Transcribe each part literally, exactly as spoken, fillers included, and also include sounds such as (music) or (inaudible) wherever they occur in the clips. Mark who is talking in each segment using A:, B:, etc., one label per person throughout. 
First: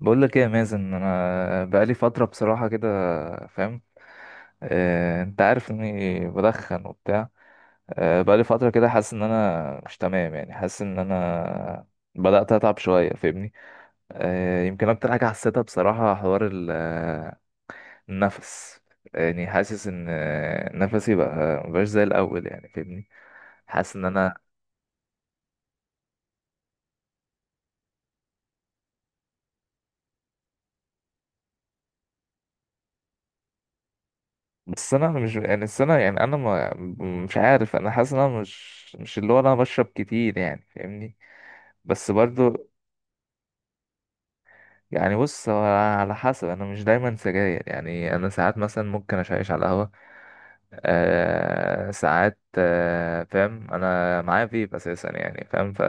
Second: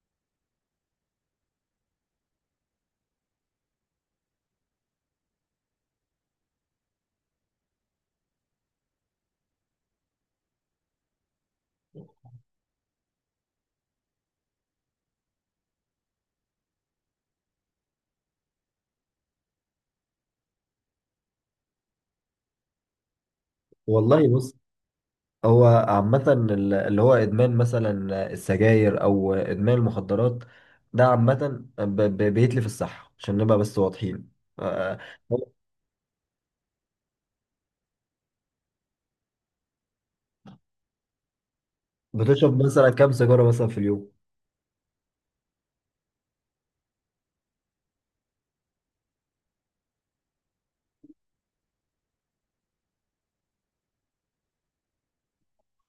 A: بقول لك ايه يا مازن، انا بقالي فتره بصراحه كده. فاهم؟ آه، انت عارف اني بدخن وبتاع. آه، بقالي فتره كده حاسس ان انا مش تمام، يعني حاسس ان انا بدات اتعب شويه. فاهمني؟ آه، يمكن اكتر حاجه حسيتها بصراحه حوار ال- آه، النفس. يعني حاسس ان آه، نفسي بقى مبقاش زي الاول، يعني فاهمني. حاسس ان
B: والله
A: انا،
B: بص، هو عامة ال- اللي هو إدمان مثلا السجاير أو إدمان المخدرات، ده عامة ب- ب- بيتلف الصحة عشان نبقى بس واضحين.
A: بس
B: آه،
A: انا مش، يعني السنه، يعني انا ما مش عارف، انا حاسس ان انا مش مش اللي هو انا بشرب كتير، يعني فاهمني. بس
B: بتشرب
A: برضو،
B: مثلا كام سيجارة مثلا في اليوم؟
A: يعني بص هو على حسب، انا مش دايما سجاير، يعني انا ساعات مثلا ممكن اشيش على القهوة. آه ساعات، آه فاهم، انا معايا فيب اساسا يعني، فاهم؟ ف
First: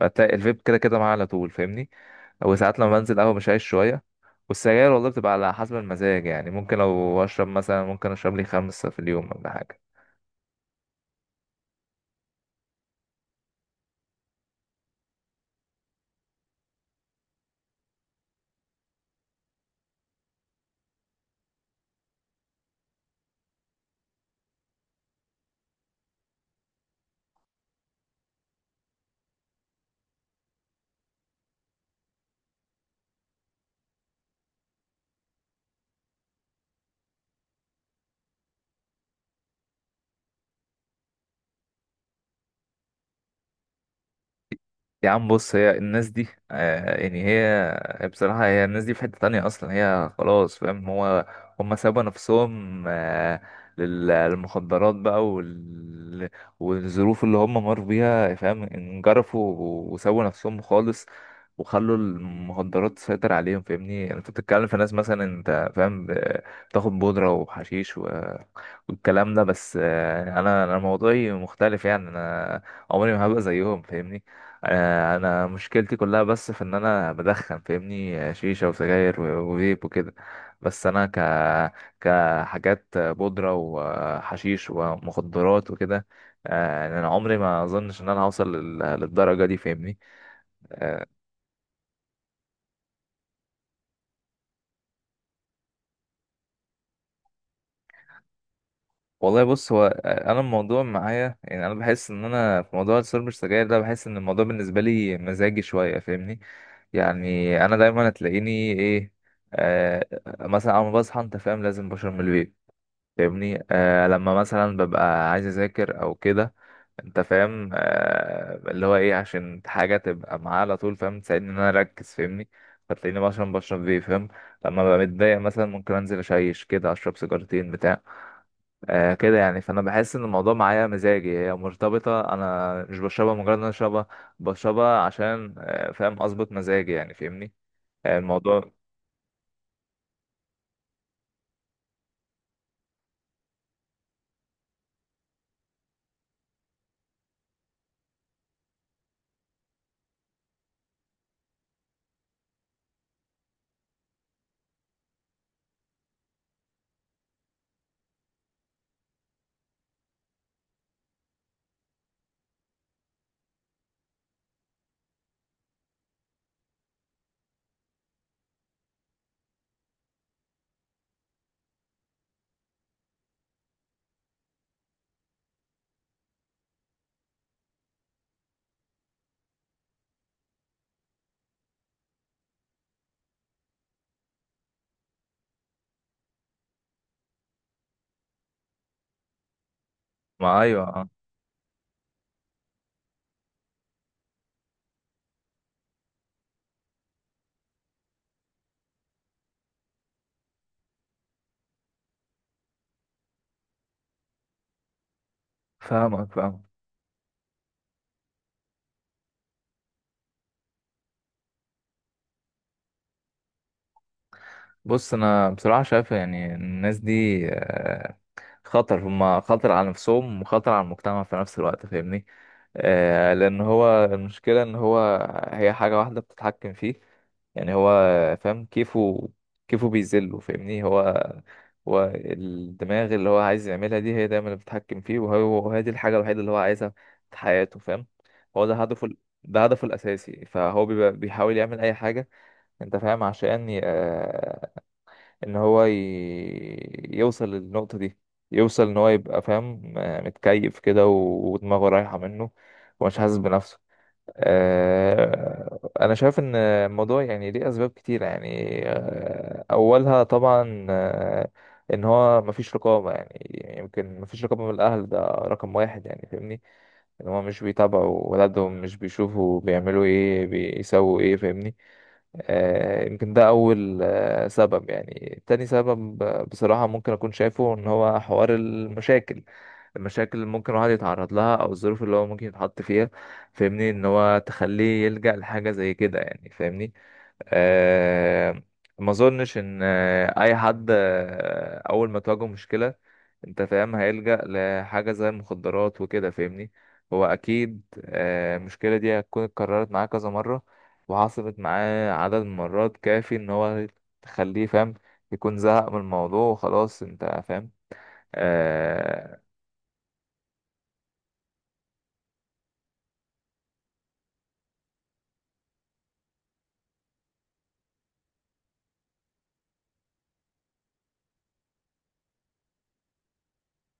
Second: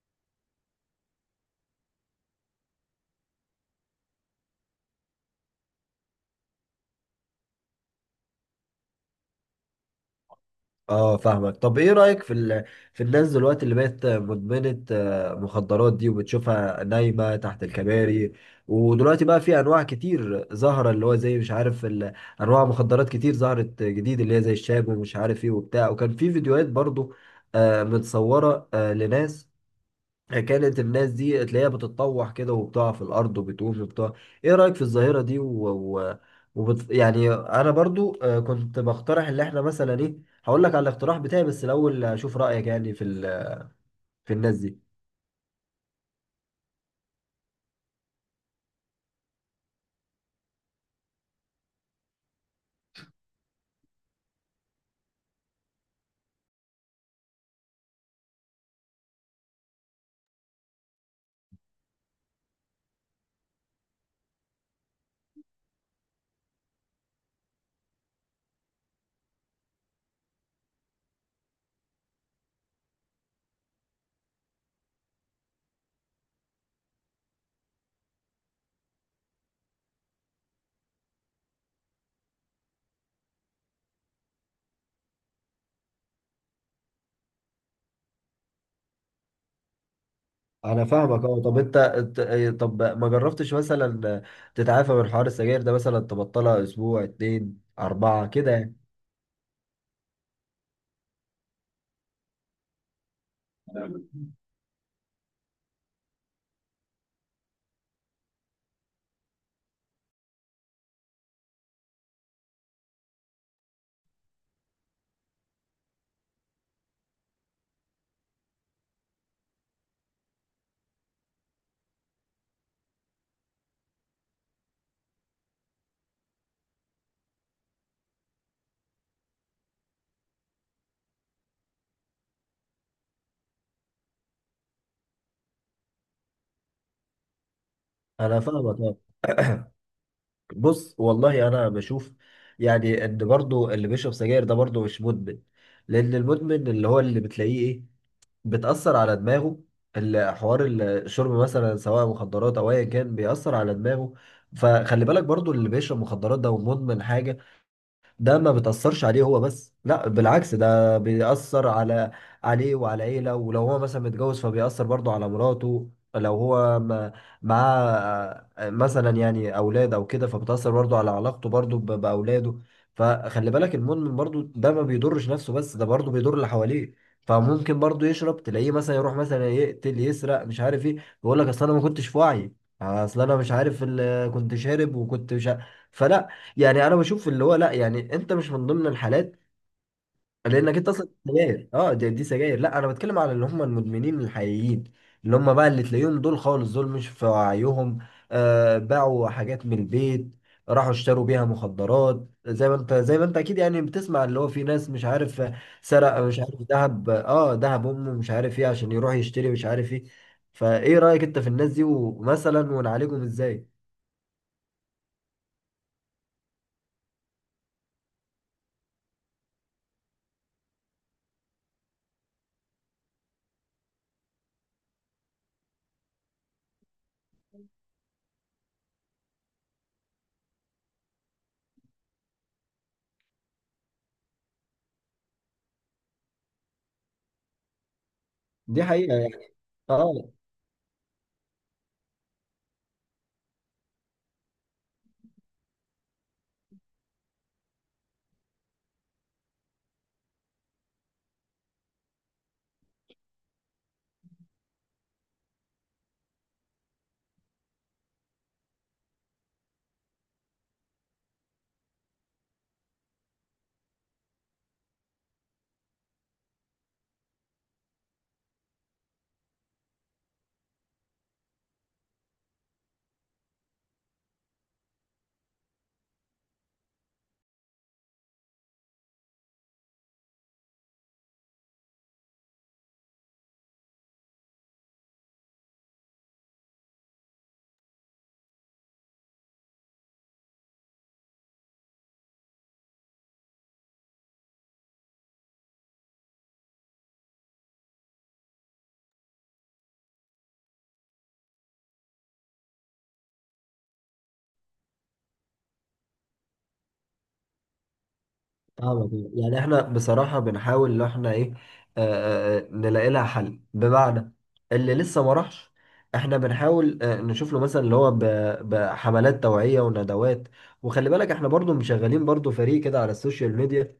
A: فبتلاقي الفيب كده كده معايا على طول. فاهمني؟ وساعات لما بنزل قهوة بشيش شوية. والسجاير والله بتبقى على حسب المزاج، يعني ممكن لو اشرب مثلا، ممكن اشرب لي خمسة في اليوم ولا حاجة.
B: اه فاهمك. طب ايه رأيك في ال... في الناس دلوقتي اللي بقت مدمنة آه، مخدرات دي، وبتشوفها نايمة تحت الكباري؟ ودلوقتي بقى في انواع كتير ظاهرة، اللي هو زي مش عارف ال... انواع مخدرات كتير ظهرت جديد، اللي هي زي الشاب ومش عارف ايه وبتاع، وكان في فيديوهات برضو آه، متصورة آه، لناس، كانت الناس دي تلاقيها بتتطوح كده وبتقع في الارض وبتقوم وبتاع. ايه رايك في الظاهره دي و... و... وبت... يعني انا برضو آه، كنت بقترح اللي احنا مثلا ايه. هقول لك على الاقتراح بتاعي بس الاول اشوف رايك يعني في ال... في الناس دي.
A: يا عم بص، هي الناس دي آه، يعني هي بصراحة، هي الناس دي في حتة تانية أصلا. هي خلاص، فاهم؟ هو هم سابوا نفسهم، آه، لل- للمخدرات بقى وال... والظروف اللي هم مروا بيها، فاهم؟ انجرفوا وسابوا نفسهم خالص، وخلوا المخدرات تسيطر عليهم. فاهمني؟ يعني انت بتتكلم في ناس مثلا، انت فاهم، ب- بتاخد بودرة وحشيش والكلام ده. بس آه، انا انا موضوعي مختلف، يعني انا عمري ما هبقى زيهم. فاهمني؟ آه، انا مشكلتي كلها بس في ان انا بدخن. فاهمني؟ آه، شيشة وسجاير و- وفيب وكده. بس انا ك كحاجات آه، بودرة وحشيش ومخدرات وكده، آه، يعني انا عمري ما اظنش ان انا هوصل لل- للدرجة دي. فاهمني؟
B: انا
A: آه،
B: فاهمك. اه طب انت أنت- آه، طب ما جربتش مثلا تتعافى من حوار السجاير ده، مثلا تبطلها اسبوع، اتنين، اربعه كده يعني؟
A: والله بص، هو انا الموضوع معايا، يعني انا بحس ان انا في موضوع السيرب السجاير ده، بحس ان الموضوع بالنسبه لي مزاجي شويه. فاهمني؟ يعني انا دايما هتلاقيني ايه، آه، مثلا اول ما بصحى انت فاهم لازم بشرب من الفيب. فاهمني؟ آه لما مثلا ببقى عايز اذاكر او كده، انت فاهم، آه اللي هو ايه، عشان حاجه تبقى معايا على طول، فاهم؟ تساعدني ان انا اركز. فاهمني؟ فتلاقيني مثلا بشرب فيب، فاهم؟ لما ببقى متضايق مثلا ممكن انزل اشيش كده، اشرب سيجارتين بتاع. آه كده يعني. فانا بحس ان الموضوع معايا مزاجي، هي مرتبطه. انا مش بشربها مجرد ان انا اشربها، بشربها عشان آه، فاهم، اظبط مزاجي يعني. فاهمني؟ آه
B: انا
A: الموضوع.
B: فاهمك آه. بص، والله انا بشوف يعني ان برضو اللي بيشرب سجاير ده برضو مش مدمن، لان المدمن اللي هو اللي بتلاقيه ايه، بتأثر على دماغه. ال- حوار الشرب مثلا، سواء مخدرات او ايا كان، بيأثر على دماغه. فخلي بالك برضو اللي بيشرب مخدرات ده ومدمن حاجة، ده ما بتأثرش عليه هو بس، لا بالعكس، ده بيأثر على عليه وعلى عيلة. ولو هو مثلا متجوز، فبيأثر برضه على مراته. لو هو ما- معاه آه، مثلا يعني أولاد أو كده، فبتأثر برضه على علاقته برضه ب- بأولاده. فخلي بالك المدمن برضه ده ما بيضرش نفسه بس، ده برضه بيضر اللي حواليه. فممكن برضه يشرب، تلاقيه مثلا يروح مثلا يقتل، يسرق، مش عارف ايه، يقول لك اصل انا ما كنتش في وعي، اصل انا مش عارف ال- كنت شارب وكنت مش عارف. فلا، يعني انا بشوف اللي هو لا، يعني انت مش من ضمن الحالات،
A: ما
B: لانك
A: ايوه،
B: انت
A: آه،
B: اصلا سجاير، اه دي، دي سجاير. لا انا بتكلم على اللي هم المدمنين الحقيقيين، اللي هم بقى اللي تلاقيهم دول خالص دول مش في وعيهم. آه، باعوا حاجات من البيت، راحوا اشتروا بيها مخدرات، زي ما انت، زي ما انت اكيد يعني بتسمع اللي هو في ناس مش عارف سرق،
A: فاهمك
B: مش
A: فاهمك.
B: عارف ذهب، اه ذهب امه، مش عارف ايه، عشان يروح يشتري مش عارف ايه. فايه رايك انت في الناس دي، ومثلا ونعالجهم ازاي؟
A: بص انا بصراحه شايف، يعني الناس دي آه، خطر، هما خطر على نفسهم وخطر على المجتمع في نفس الوقت. فاهمني؟ آه، لان هو المشكله ان هو هي حاجه واحده بتتحكم فيه، يعني هو فاهم، كيفه كيفه بيذله. فاهمني؟ هو هو الدماغ، اللي هو عايز يعملها دي، هي دايما اللي بتتحكم فيه. وهو وهي دي الحاجه الوحيده اللي هو عايزها في حياته، فاهم؟ هو ده
B: دي
A: هدفه
B: حقيقة
A: ال-
B: يعني.
A: ده هدفه
B: اه
A: الاساسي. فهو بيبقى بيحاول يعمل اي حاجه، انت فاهم، عشان ان هو ي... يوصل للنقطة دي، يوصل ان هو يبقى فاهم، آه، متكيف كده و- ودماغه رايحة منه ومش حاسس بنفسه. آه، انا شايف ان الموضوع يعني ليه اسباب كتيرة يعني، آه، اولها طبعا آه، ان هو مفيش رقابة، يعني يمكن مفيش رقابة من الاهل، ده رقم واحد يعني. فاهمني؟ ان هما مش بيتابعوا ولادهم، مش بيشوفوا بيعملوا ايه، بيسووا ايه. فاهمني؟ آه، يمكن ده اول آه، سبب يعني. تاني سبب آه، بصراحة، ممكن اكون شايفه ان هو حوار المشاكل، المشاكل اللي ممكن الواحد يتعرض لها، او الظروف اللي هو ممكن يتحط فيها. فاهمني؟ ان هو تخليه يلجأ لحاجة زي كده يعني. فاهمني؟ آه، ما اظنش ان آه، اي حد آه، اول ما تواجهه مشكلة، انت فاهم، هيلجأ لحاجة زي المخدرات وكده. فاهمني؟ هو اكيد آه، المشكلة دي هتكون اتكررت معاه كذا مرة، وحصلت معاه عدد من مرات كافي ان هو، تخليه فاهم، يكون زهق من الموضوع وخلاص، انت فاهم.
B: اه، يعني
A: اه.
B: يعني احنا بصراحة بنحاول ان احنا ايه، آه آه، آه، نلاقي لها حل، بمعنى اللي لسه ما راحش. احنا بنحاول آه نشوف له مثلا اللي هو ب- بحملات توعية وندوات. وخلي بالك احنا برضو مشغلين برضو فريق كده على السوشيال ميديا،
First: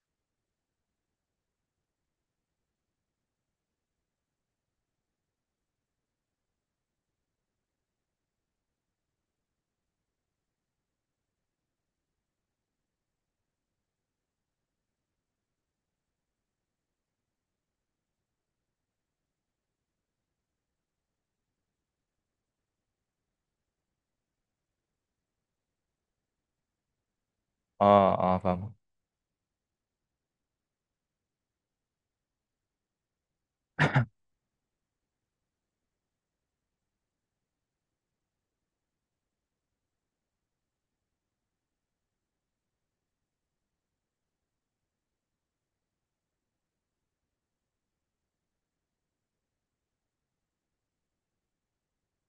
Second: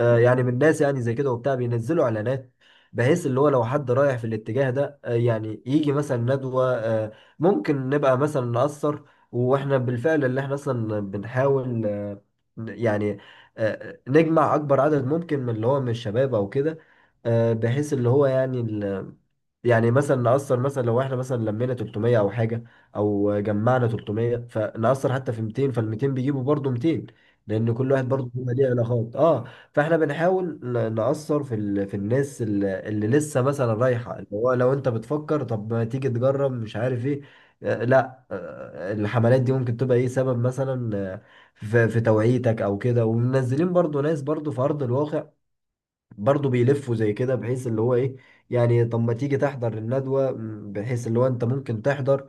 B: آه، يعني من الناس يعني زي كده وبتاع، بينزلوا اعلانات، بحيث اللي هو لو حد رايح في الاتجاه ده آه، يعني يجي مثلا ندوة، آه، ممكن نبقى مثلا نأثر. واحنا بالفعل اللي احنا اصلا بنحاول آه، ن- يعني آه، آه، نجمع اكبر عدد ممكن من اللي هو من الشباب او كده، آه، بحيث اللي هو يعني يعني مثلا نأثر. مثلا لو احنا مثلا لمينا تلتمية او حاجه، او جمعنا تلتمية، فنأثر حتى في ميتين، فال ميتين بيجيبوا برضه ميتين، لان كل واحد
A: اه,
B: برضه
A: آه
B: بيبقى ليه
A: فاهم.
B: علاقات. اه، فاحنا بنحاول ن- نأثر في ال... في الناس اللي, اللي لسه مثلا رايحه، اللي هو لو انت بتفكر طب ما تيجي تجرب مش عارف ايه، آه لا آه الحملات دي ممكن تبقى ايه سبب مثلا آه، في, في توعيتك او كده. ومنزلين برضه ناس برضه في ارض الواقع، برضه بيلفوا زي كده، بحيث اللي هو ايه يعني طب ما تيجي تحضر الندوة، م، بحيث اللي هو انت ممكن تحضر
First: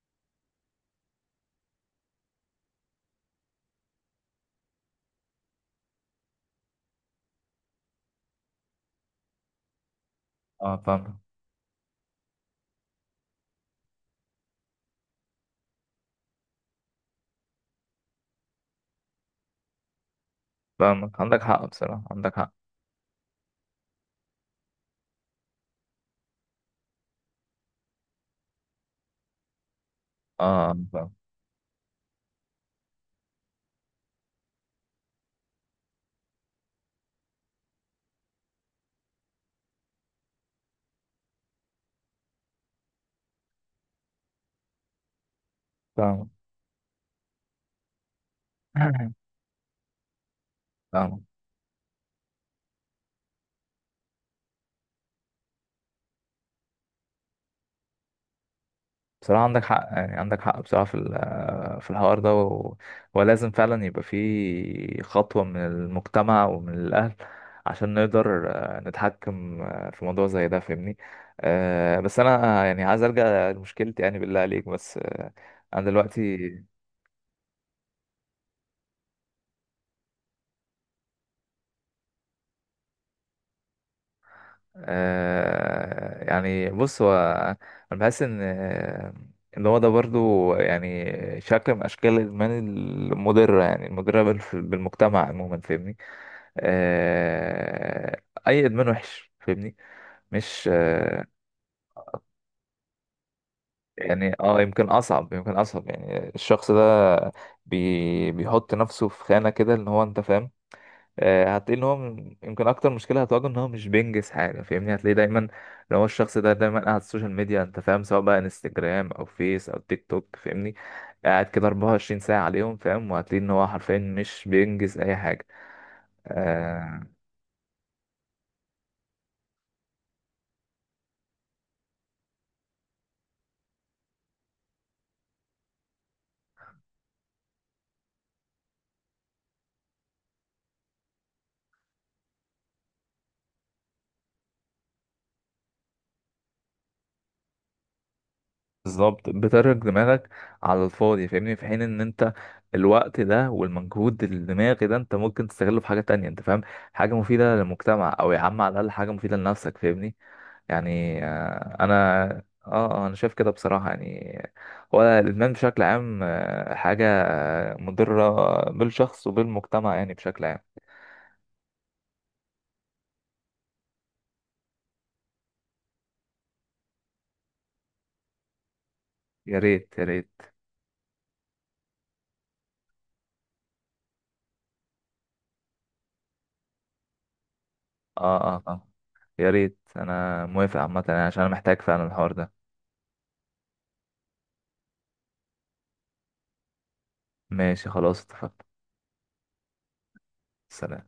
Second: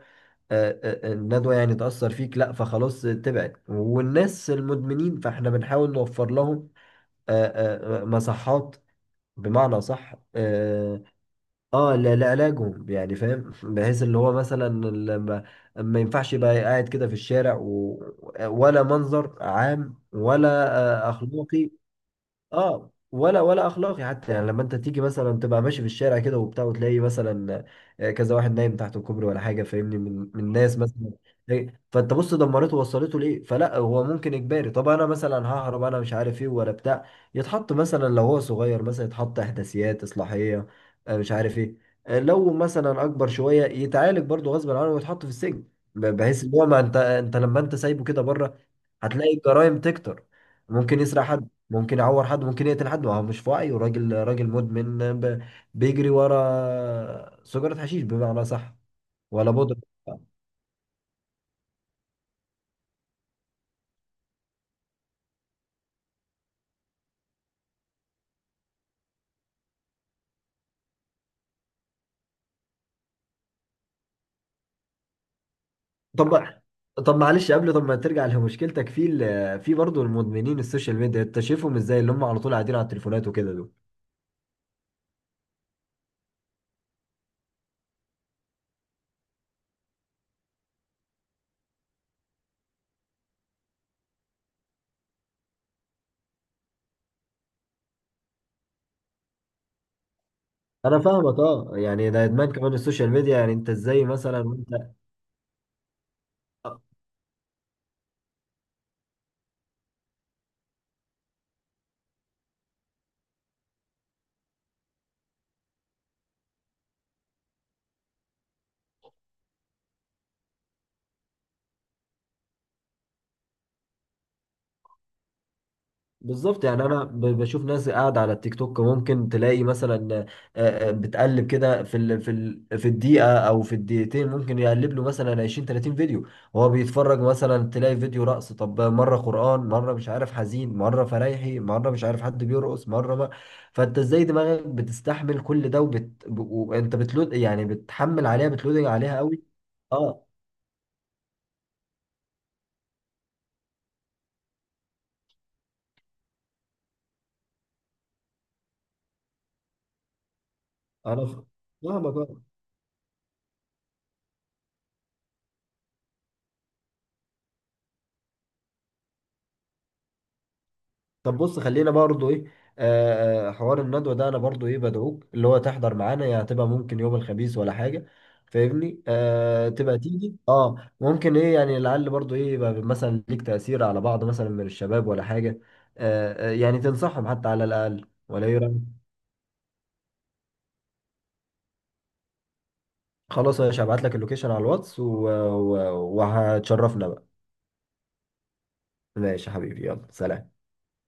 B: آه، آه، آه، الندوة، يعني تأثر فيك، لا فخلاص تبعد. والناس المدمنين فاحنا بنحاول نوفر لهم آه، آه، آه، مصحات، بمعنى صح،
A: اه
B: اه
A: فاهم.
B: آه، ل- لعلاجهم يعني فاهم، بحيث اللي هو مثلا ال- ما ما ينفعش يبقى قاعد كده في الشارع، و... ولا منظر عام، ولا آه،
A: فاهمك. عندك حق
B: اخلاقي.
A: بصراحة، عندك حق.
B: اه ولا ولا اخلاقي حتى، يعني لما انت تيجي مثلا تبقى ماشي في الشارع كده وبتاع، وتلاقي مثلا آه، كذا واحد نايم تحت الكوبري ولا حاجه فاهمني، من من
A: اه
B: ناس مثلا،
A: فاهم.
B: إيه، فانت بص دمرته ووصلته ليه. فلا، هو ممكن اجباري، طب انا مثلا ههرب انا مش عارف ايه ولا بتاع، يتحط مثلا، لو هو صغير مثلا يتحط احداثيات اصلاحيه، آه، مش عارف ايه. آه، لو مثلا اكبر شويه، يتعالج برضه غصب عنه ويتحط في السجن، ب-
A: فاهم.
B: بحيث ان هو، ما انت انت لما انت سايبه كده بره،
A: (laughs)
B: هتلاقي الجرائم تكتر. ممكن يسرق
A: فاهم.
B: حد، ممكن يعور حد، ممكن يقتل حد، ما هو مش في وعيه، راجل، راجل مدمن ب- بيجري ورا سجارة حشيش، بمعنى صح،
A: بصراحة
B: ولا
A: عندك
B: مدمن.
A: حق، يعني عندك حق بصراحة في ال- في الحوار ده، و- ولازم فعلا يبقى في خطوة من المجتمع ومن الأهل عشان نقدر آه، نتحكم آه، في موضوع زي ده. فاهمني؟ آه، بس أنا آه، يعني عايز أرجع لمشكلتي يعني بالله عليك، بس آه، أنا دلوقتي.
B: طب طب معلش، قبل طب ما ترجع لمشكلتك، في ال- في برضه المدمنين السوشيال ميديا، انت شايفهم ازاي اللي هم على طول قاعدين على التليفونات وكده دول؟
A: آه يعني بص، هو انا بحس ان آه، ان هو ده برضو، يعني شكل من اشكال الادمان المضره، يعني المضره بال- بالمجتمع عموما. فاهمني؟ آه، اي ادمان وحش. فاهمني؟ مش
B: انا
A: آه.
B: فاهمك. اه يعني ده ادمان كمان السوشيال ميديا. يعني انت ازاي
A: يعني
B: مثلا
A: اه، يمكن
B: وانت،
A: اصعب، يمكن اصعب يعني الشخص ده، بي بيحط نفسه في خانه كده ان هو انت فاهم. آه، هتلاقي ان هو من- يمكن اكتر مشكله هتواجهه ان هو مش بينجز حاجه. فاهمني؟ هتلاقيه دايما، لو هو الشخص ده دايما قاعد على السوشيال ميديا، انت فاهم، سواء بقى انستجرام او فيس او تيك توك. فاهمني؟ قاعد كده أربعة وعشرين ساعه عليهم، فاهم؟ وهتلاقي ان هو حرفيا مش بينجز اي حاجه.
B: بالظبط. يعني
A: آه
B: انا ب- بشوف ناس قاعده على التيك توك، ممكن تلاقي مثلا آه، آه، بتقلب كده في ال في ال في الدقيقه او في الدقيقتين، ممكن يقلب له مثلا عشرين تلاتين فيديو، وهو بيتفرج، مثلا تلاقي فيديو رقص، طب مره قران، مره مش عارف حزين، مره فرايحي، مره مش عارف حد بيرقص، مره ما، فانت ازاي دماغك بتستحمل كل ده؟ وبت ب- وانت بتلود، يعني بتحمل عليها، بتلودنج عليها
A: بالظبط،
B: قوي.
A: بترك
B: اه
A: دماغك على الفاضي. فاهمني؟ في حين ان انت، الوقت ده والمجهود الدماغي ده، انت ممكن تستغله في حاجه تانية، انت فاهم، حاجه مفيده للمجتمع، او يا عم على الاقل حاجه مفيده لنفسك. فاهمني؟ يعني
B: انا ف-
A: آه،
B: فاهمك
A: انا.
B: آه.
A: اه، آه، انا شايف كده بصراحة، يعني هو الادمان بشكل عام آه، حاجة آه، مضرة بالشخص وبالمجتمع يعني بشكل عام.
B: طب بص، خلينا برضو ايه، آه آه، حوار الندوة ده، انا برضو ايه بدعوك اللي هو تحضر معانا، يعني هتبقى ممكن يوم الخميس ولا حاجة فاهمني،
A: يا
B: آه
A: ريت
B: تبقى
A: يا ريت.
B: تيجي، اه ممكن ايه يعني، لعل برضو ايه يبقى مثلا ليك تأثير على بعض مثلا من الشباب ولا حاجة. آه آه، يعني تنصحهم حتى على الأقل،
A: اه
B: ولا ايه
A: اه
B: رأيك؟
A: اه يا ريت، انا موافق عامة يعني، عشان انا محتاج فعلا الحوار ده.
B: خلاص يا باشا، هبعت لك اللوكيشن على الواتس، و- و- وهتشرفنا بقى.
A: ماشي خلاص اتفقنا.
B: ماشي يا حبيبي، يلا سلام.
A: سلام.